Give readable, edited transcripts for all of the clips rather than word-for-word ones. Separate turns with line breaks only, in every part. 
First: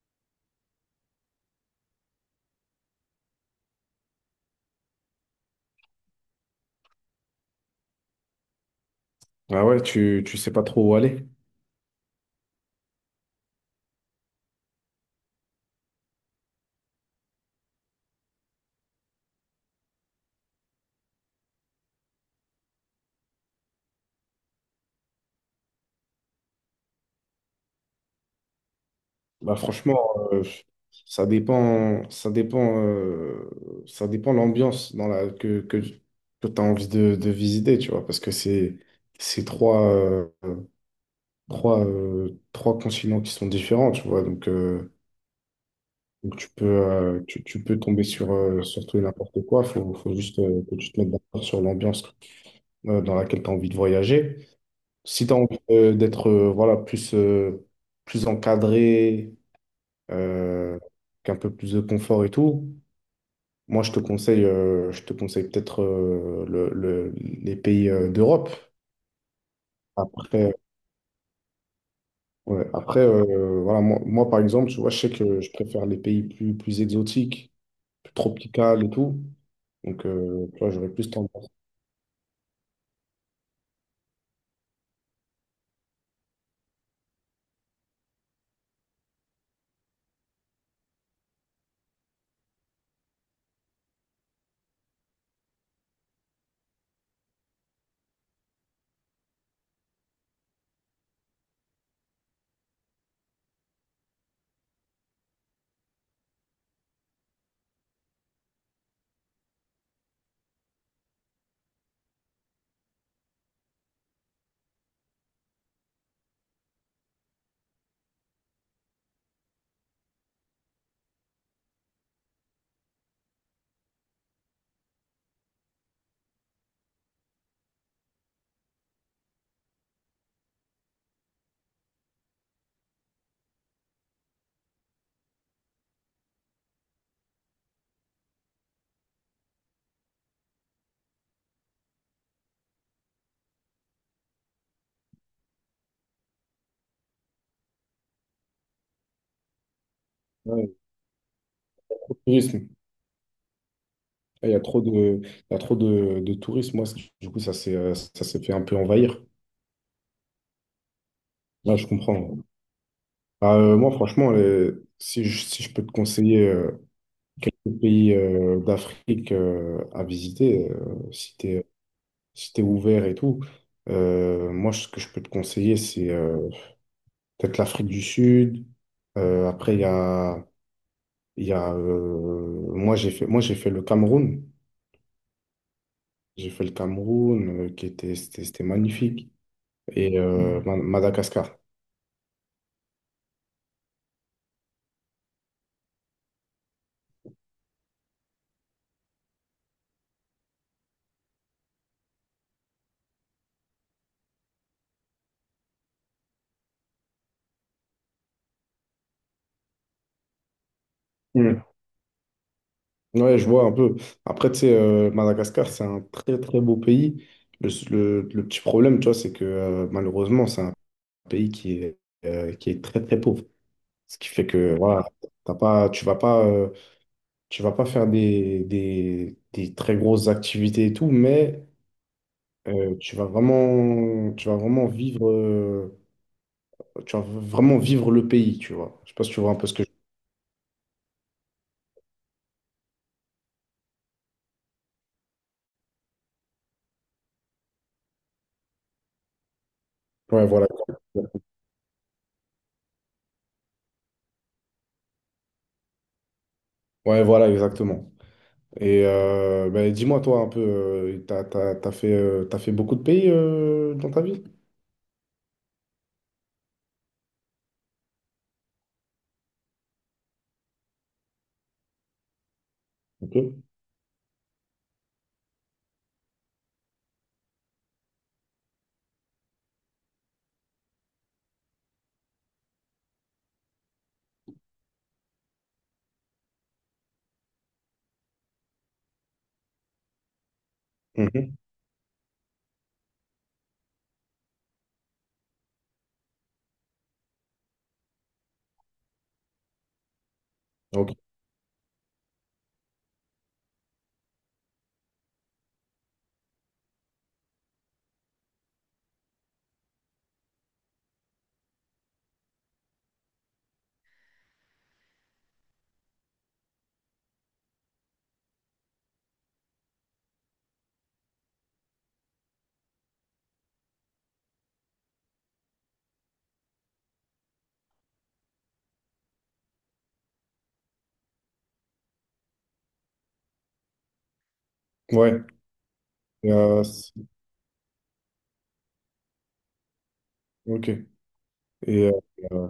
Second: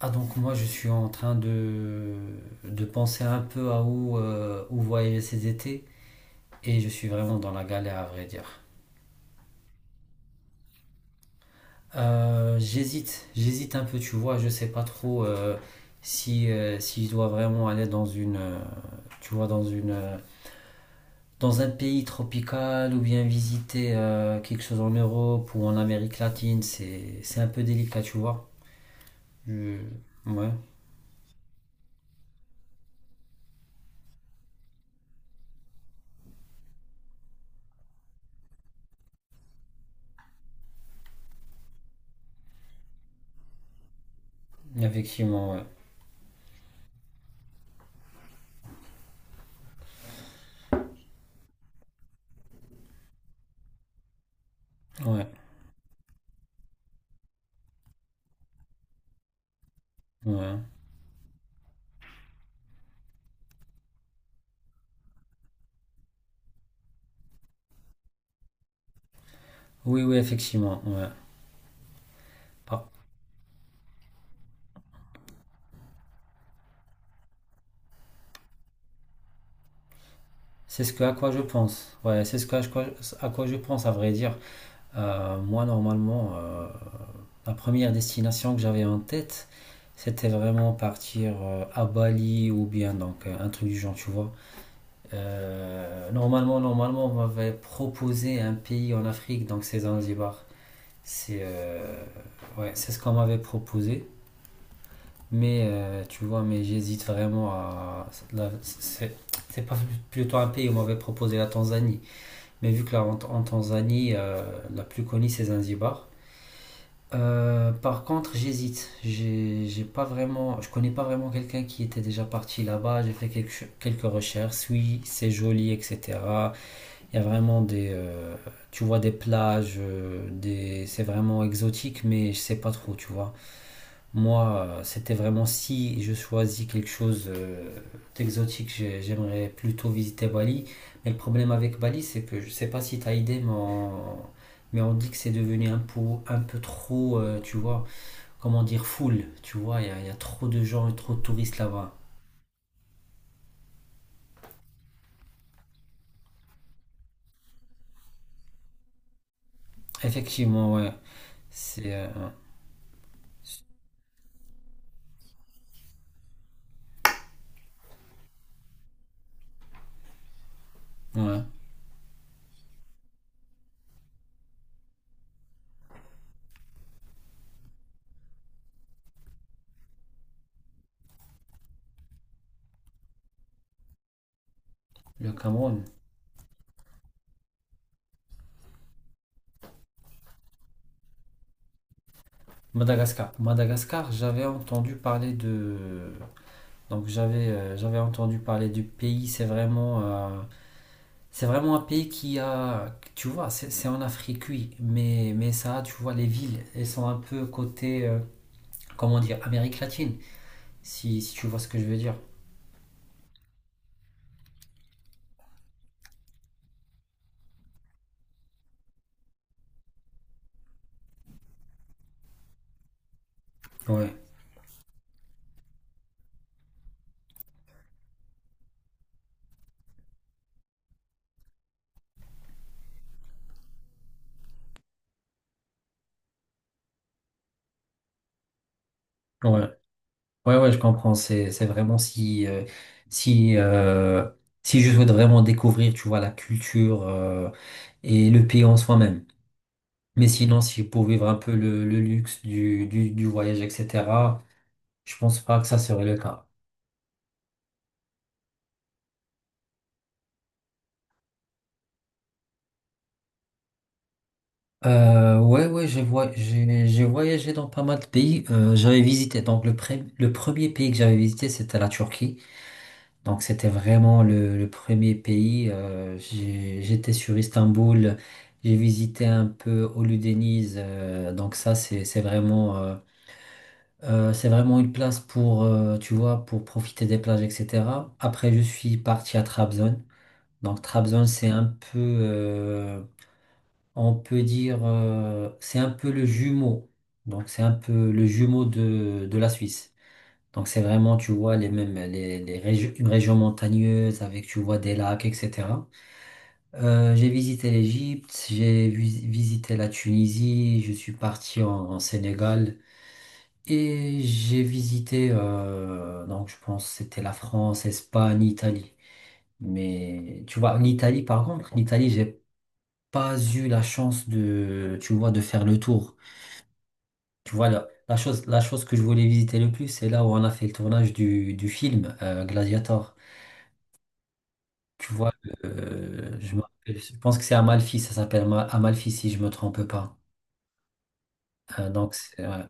Donc moi je suis en train de penser un peu à où voyager ces étés et je suis vraiment dans la galère à vrai dire.
Ah ouais, tu sais pas trop où aller.
J'hésite un peu tu vois, je sais pas trop si je dois vraiment aller dans une tu vois dans une dans un pays tropical ou bien visiter quelque chose en Europe ou en Amérique latine, c'est un peu délicat tu vois.
Bah
Je-
franchement, euh,
Ouais,
ça dépend, ça dépend, euh, ça dépend l'ambiance dans la que tu as envie de visiter, tu vois, parce que c'est trois, trois continents qui sont différents, tu vois.
effectivement ouais.
Donc tu peux tu peux tomber sur sur tout et n'importe quoi. Faut juste que tu te mettes d'accord sur l'ambiance dans laquelle tu as envie de voyager.
Ouais,
Si tu as envie d'être voilà, plus plus encadré
ouais.
euh, qu'un peu plus de confort et tout. Moi, je te conseille peut-être les pays d'Europe.
Oui, oui,
Après,
effectivement ouais.
ouais,
Par
après voilà, moi, moi, par exemple, tu vois, je sais que je préfère les pays plus, plus exotiques, plus tropicales et tout. Donc, tu vois,
C'est
j'aurais
ce que,
plus
à quoi je
tendance
pense. Ouais, c'est ce à quoi je pense, à vrai dire. Normalement, la première destination que j'avais en tête, c'était vraiment partir à Bali ou bien un truc du genre, tu vois. Normalement, on m'avait proposé un pays en Afrique, donc c'est Zanzibar. C'est Ouais, c'est ce qu'on m'avait proposé. Mais tu vois, mais j'hésite vraiment à la- C'est c'est pas plutôt un pays où on m'avait proposé la Tanzanie. Mais vu que là, en Tanzanie, la plus connue, c'est Zanzibar. Par contre, j'hésite. J'ai pas vraiment, je connais pas vraiment quelqu'un qui était déjà parti là-bas. J'ai fait quelques recherches. Oui, c'est joli, etc. Il y a vraiment tu vois, des plages, c'est vraiment exotique, mais je sais pas trop, tu vois. Moi, C'était vraiment si je choisis quelque chose d'exotique, j'aimerais plutôt visiter Bali. Mais le problème avec Bali, c'est que je ne sais pas si tu as idée, mais on dit que c'est devenu un peu trop, tu vois, comment dire, full. Tu vois, y a trop de
ouais,
gens et trop de touristes là-bas.
au tourisme. Il y a trop de tourisme. Moi, c'est- du coup, ça s'est fait un peu envahir.
Effectivement, ouais.
Là, je
C'est
comprends. Bah, moi, franchement, si je, si je peux te conseiller quelques pays d'Afrique à visiter, si
Ouais.
t'es, si t'es ouvert et tout. Moi, ce que je peux te conseiller, c'est peut-être l'Afrique du Sud. Après, il y a moi, moi, j'ai fait le Cameroun.
Le Cameroun.
J'ai fait le Cameroun, c'était magnifique. Et Madagascar.
Madagascar. Madagascar, j'avais entendu parler de… Donc j'avais j'avais entendu parler du pays, c'est vraiment… c'est vraiment un pays qui a, tu vois, c'est en Afrique, oui, mais ça, tu vois, les villes, elles sont un peu côté, comment dire, Amérique latine, si tu vois
Mm.
ce que je veux dire.
Ouais, je vois un peu. Après, tu sais, Madagascar, c'est un très très beau pays. Le petit problème, tu vois, c'est que malheureusement, c'est un pays qui est très très pauvre.
Ouais,
Ce qui fait que voilà, t'as pas, tu vas pas, tu vas pas faire des très grosses activités et tout, mais tu vas vraiment vivre, tu vas vraiment vivre le pays, tu vois. Je sais pas si tu
ouais,
vois un peu ce que je...
ouais, je comprends, c'est vraiment si, euh, si je souhaite vraiment découvrir, tu vois, la culture, et le pays en soi-même. Mais
Ouais,
sinon,
voilà.
si pour vivre un peu le luxe du voyage, etc., je pense pas que ça serait le cas.
Ouais, voilà, exactement. Et ben, dis-moi, toi, un peu, t'as fait beaucoup de pays dans ta vie?
Ouais, j'ai voyagé dans pas mal de pays. J'avais visité, le premier pays que j'avais visité, c'était la Turquie. Donc
Ok.
c'était vraiment le premier pays. J'étais sur Istanbul, j'ai visité un peu Hollu Deniz. C'est c'est vraiment une place pour, tu vois, pour profiter des plages, etc. Après, je suis parti à Trabzon. Donc Trabzon, c'est
Mhm.
un peu… on peut dire, c'est un peu le jumeau. Donc, c'est un peu le jumeau de la Suisse. Donc, c'est
Ok.
vraiment, tu vois, les mêmes, les régions, une région montagneuse avec, tu vois, des lacs, etc. J'ai visité l'Égypte, visité la Tunisie, je suis parti en Sénégal et j'ai visité, donc, je pense que c'était la France, Espagne, Italie. Mais, tu vois, l'Italie, par contre, l'Italie, j'ai pas eu la chance de, tu vois, de faire le tour. Tu vois, la chose que je voulais visiter le plus, c'est là où on a fait le tournage du film Gladiator. Tu vois,
Ouais. Et,
je pense que c'est Amalfi, ça s'appelle Amalfi si je me trompe pas.
ok. Et,
Donc, c'est, ouais,
euh,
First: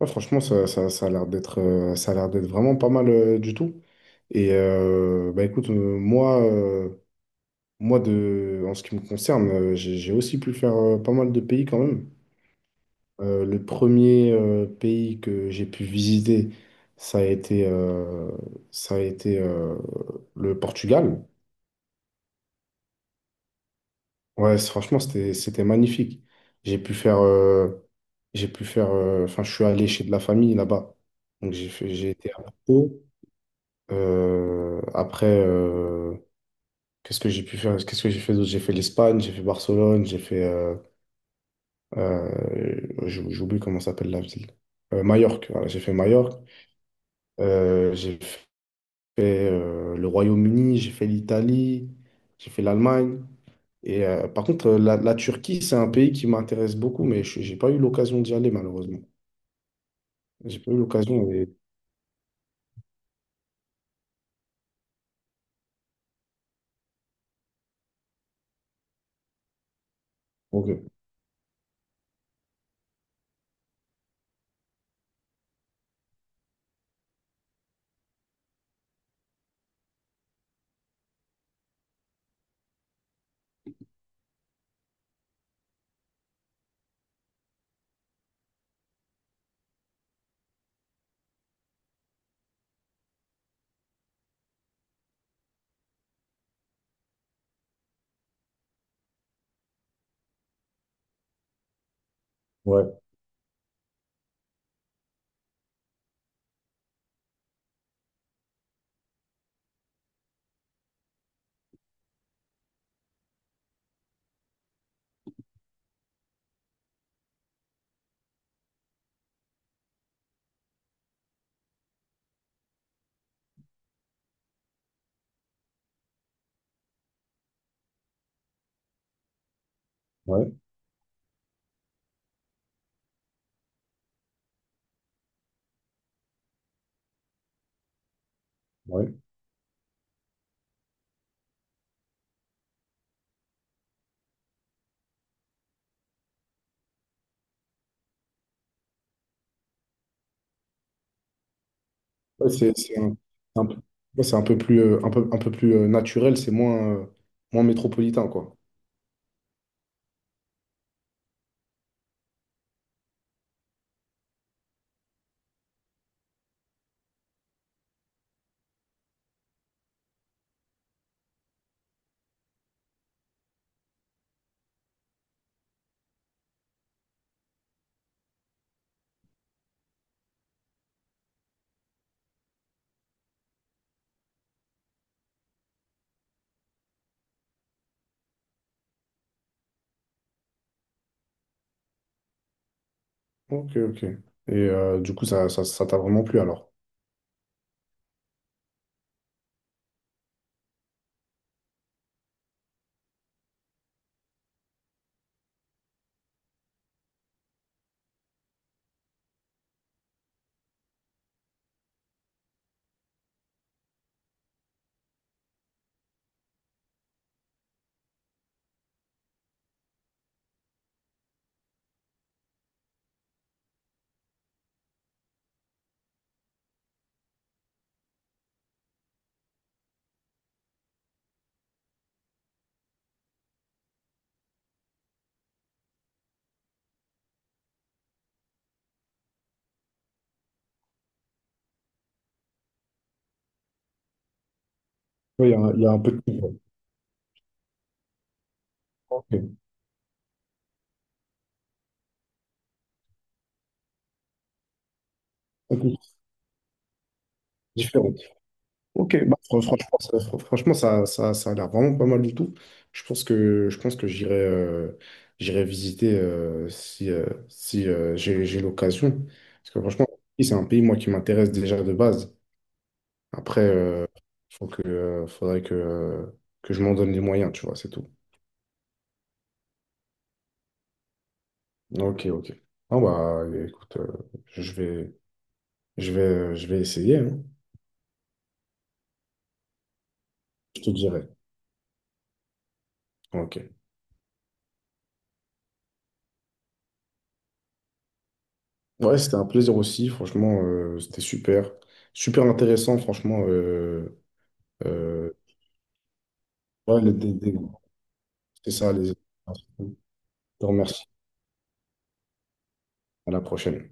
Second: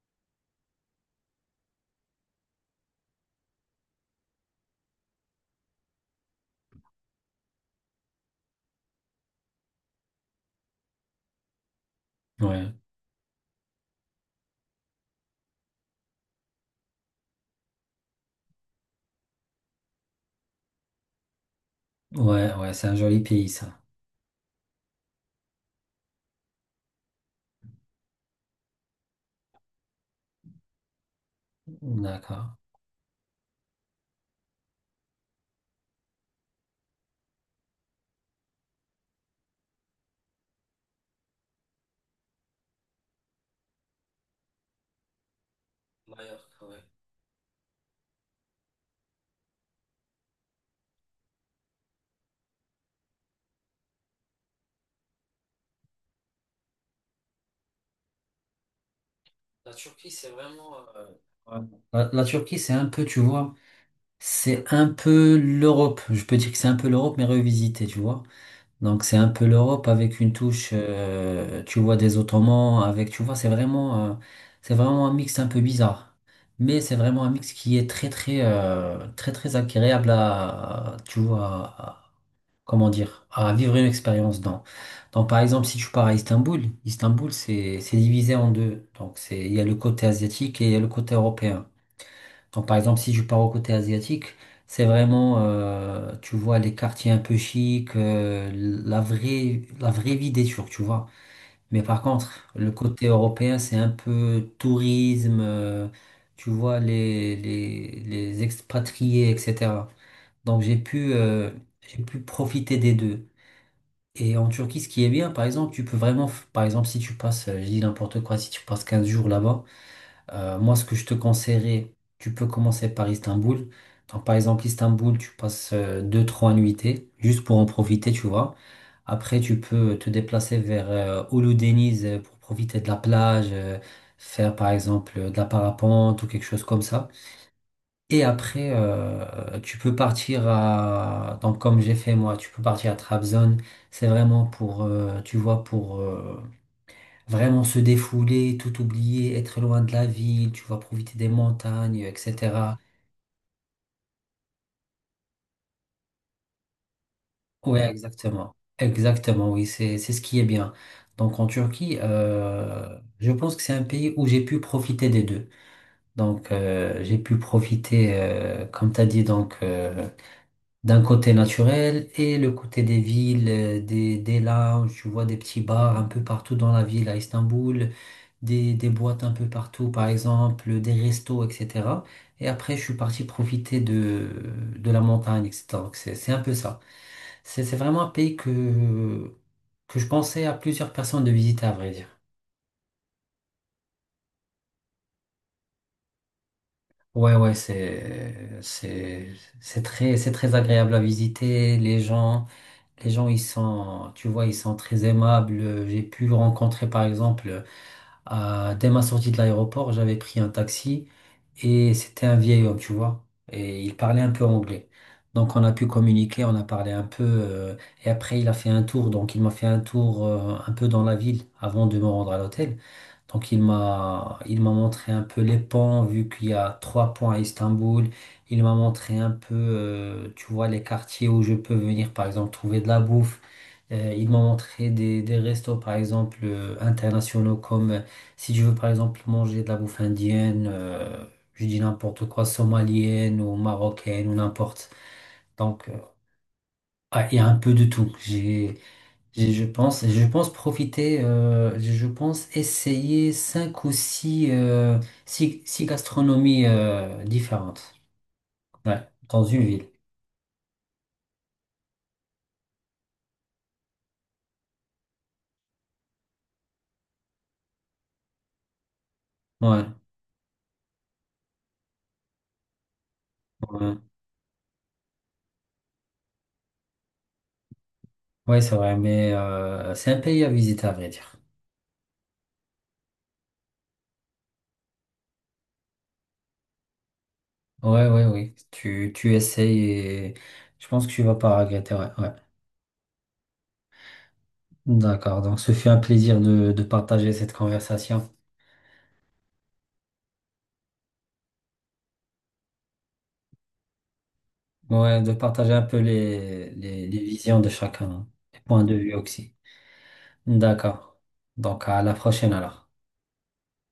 ouais, franchement, ça a l'air d'être ça a l'air d'être vraiment pas mal du tout. Et bah écoute, moi de, en ce qui me concerne, j'ai aussi pu faire pas mal de pays quand même.
ouais,
Le premier pays que j'ai pu visiter, ça a été, euh, ça a été le Portugal.
ouais, Ouais, c'est un joli pays, ça.
Ouais, c'est- franchement, c'était, c'était magnifique. J'ai pu faire, euh, j'ai pu faire, enfin, je suis allé chez de la famille là-bas. Donc j'ai fait- j'ai été à
D'accord.
Porto. Après, qu'est-ce que j'ai pu faire? Qu'est-ce que j'ai fait d'autre? J'ai fait l'Espagne, j'ai fait Barcelone, j'ai fait. Euh, J'oublie comment s'appelle la ville. Majorque, voilà, j'ai fait Majorque.
Mallorca, ouais.
J'ai fait le Royaume-Uni, j'ai fait l'Italie, j'ai fait l'Allemagne. Et par contre, la Turquie, c'est un pays qui m'intéresse beaucoup, mais je n'ai pas eu l'occasion d'y aller, malheureusement.
La Turquie, c'est
J'ai pas
vraiment…
eu l'occasion. Et...
ouais. La Turquie, c'est un peu, tu vois, c'est un peu l'Europe. Je peux dire que c'est un peu l'Europe, mais revisité, tu vois. Donc c'est un peu l'Europe avec une touche,
Ok.
tu vois, des Ottomans, avec, tu vois, c'est vraiment un mix un peu bizarre. Mais c'est vraiment un mix qui est très, très agréable à, tu vois, à comment dire, à vivre une expérience dans. Donc par exemple, si tu pars à Istanbul, Istanbul, c'est divisé en deux. Donc c'est, il y a le côté asiatique et il y a le côté européen. Quand, par exemple, si je pars au côté asiatique, c'est vraiment, tu vois, les quartiers un peu chics, euh, la vraie vie des Turcs, tu vois. Mais par contre, le
Ouais,
côté européen, c'est un peu tourisme, tu vois, les expatriés, etc. Donc, j'ai pu, profiter des deux. Et en Turquie, ce qui est bien, par exemple, tu peux vraiment, par exemple, si tu passes, je dis n'importe quoi, si tu passes 15 jours là-bas, moi, ce que je te conseillerais, tu peux commencer par Istanbul. Donc, par exemple, Istanbul, tu passes 2, 3 nuitées juste pour en profiter, tu vois. Après, tu peux te
ouais,
déplacer vers Uludeniz pour profiter de la plage, faire par exemple de la parapente ou quelque chose comme ça. Et après,
ouais.
tu peux partir à… Donc, comme j'ai fait moi, tu peux partir à Trabzon. C'est vraiment pour, tu vois, pour… vraiment se défouler, tout oublier, être loin de la ville, tu vas profiter des montagnes,
Ouais, c'est
etc.
c'est un peu ouais, c'est un peu plus, un peu plus naturel, c'est moins, moins
Ouais,
métropolitain, quoi.
exactement. Exactement, oui, c'est ce qui est bien. Donc en Turquie, je pense que c'est un pays où j'ai pu profiter des deux. Donc j'ai pu profiter, comme tu as dit, donc d'un côté naturel et le côté des villes, euh, des lounges, tu vois des petits bars un peu partout dans la ville à Istanbul. Des boîtes un peu partout, par exemple, des restos, etc. Et après, je suis parti profiter de la montagne, etc. Donc, c'est un peu ça. C'est vraiment un pays que je pensais à plusieurs personnes de visiter, à vrai dire.
Ok, ok. Et du coup, ça t'a vraiment plu alors?
Ouais, ouais, c'est, c'est, c'est très, c'est très agréable à visiter. Les gens, ils sont, tu vois, ils sont très aimables. J'ai pu rencontrer, par exemple, dès ma sortie de l'aéroport, j'avais pris un taxi et c'était un vieil homme, tu vois. Et il parlait un peu anglais. Donc on a pu communiquer, on a parlé un peu. Et après, il a fait un tour. Donc il m'a fait un tour un peu dans la ville avant de me rendre à l'hôtel. Donc il m'a montré un peu les ponts, vu qu'il y a 3 ponts à Istanbul. Il m'a montré un peu, tu vois, les quartiers où je peux venir, par exemple, trouver de la bouffe. Il m'a montré des restos, par exemple, internationaux, comme si je veux, par exemple, manger de la bouffe indienne, je dis n'importe quoi, somalienne ou marocaine ou n'importe.
Oui, il y a, un il y
Donc,
a un peu de tout. Ouais.
ah, il y a un peu de tout. J'ai
Ok.
et je pense profiter, je pense essayer 5 ou 6,
Un
six
peu
gastronomies différentes.
différente.
Ouais,
Ok, bah,
dans une ville.
franchement, ça, franchement, ça a l'air vraiment pas mal du tout. Je pense que j'irai j'irai visiter si j'ai l'occasion. Parce que
Ouais,
franchement, c'est un pays, moi, qui m'intéresse déjà de base. Après,
ouais.
faudrait que je m'en donne les moyens, tu vois, c'est tout.
Ouais, c'est vrai, mais c'est un pays à visiter, à vrai dire.
Ok, ok. Ah bah, écoute, je vais, je vais essayer, hein.
Ouais, ouais, oui. Tu essayes et
Je
je
te
pense que tu
dirai.
vas pas regretter. Ouais, ouais.
Ok.
D'accord, donc ce fut un plaisir de partager cette conversation.
Ouais, c'était un plaisir aussi, franchement, c'était super. Super intéressant, franchement.
Ouais,
Euh,
de partager un peu
ouais,
les visions de chacun, hein, les
c'est
points
ça,
de
les...
vue
Je
aussi.
te remercie.
D'accord. Donc à la prochaine alors.
À la prochaine.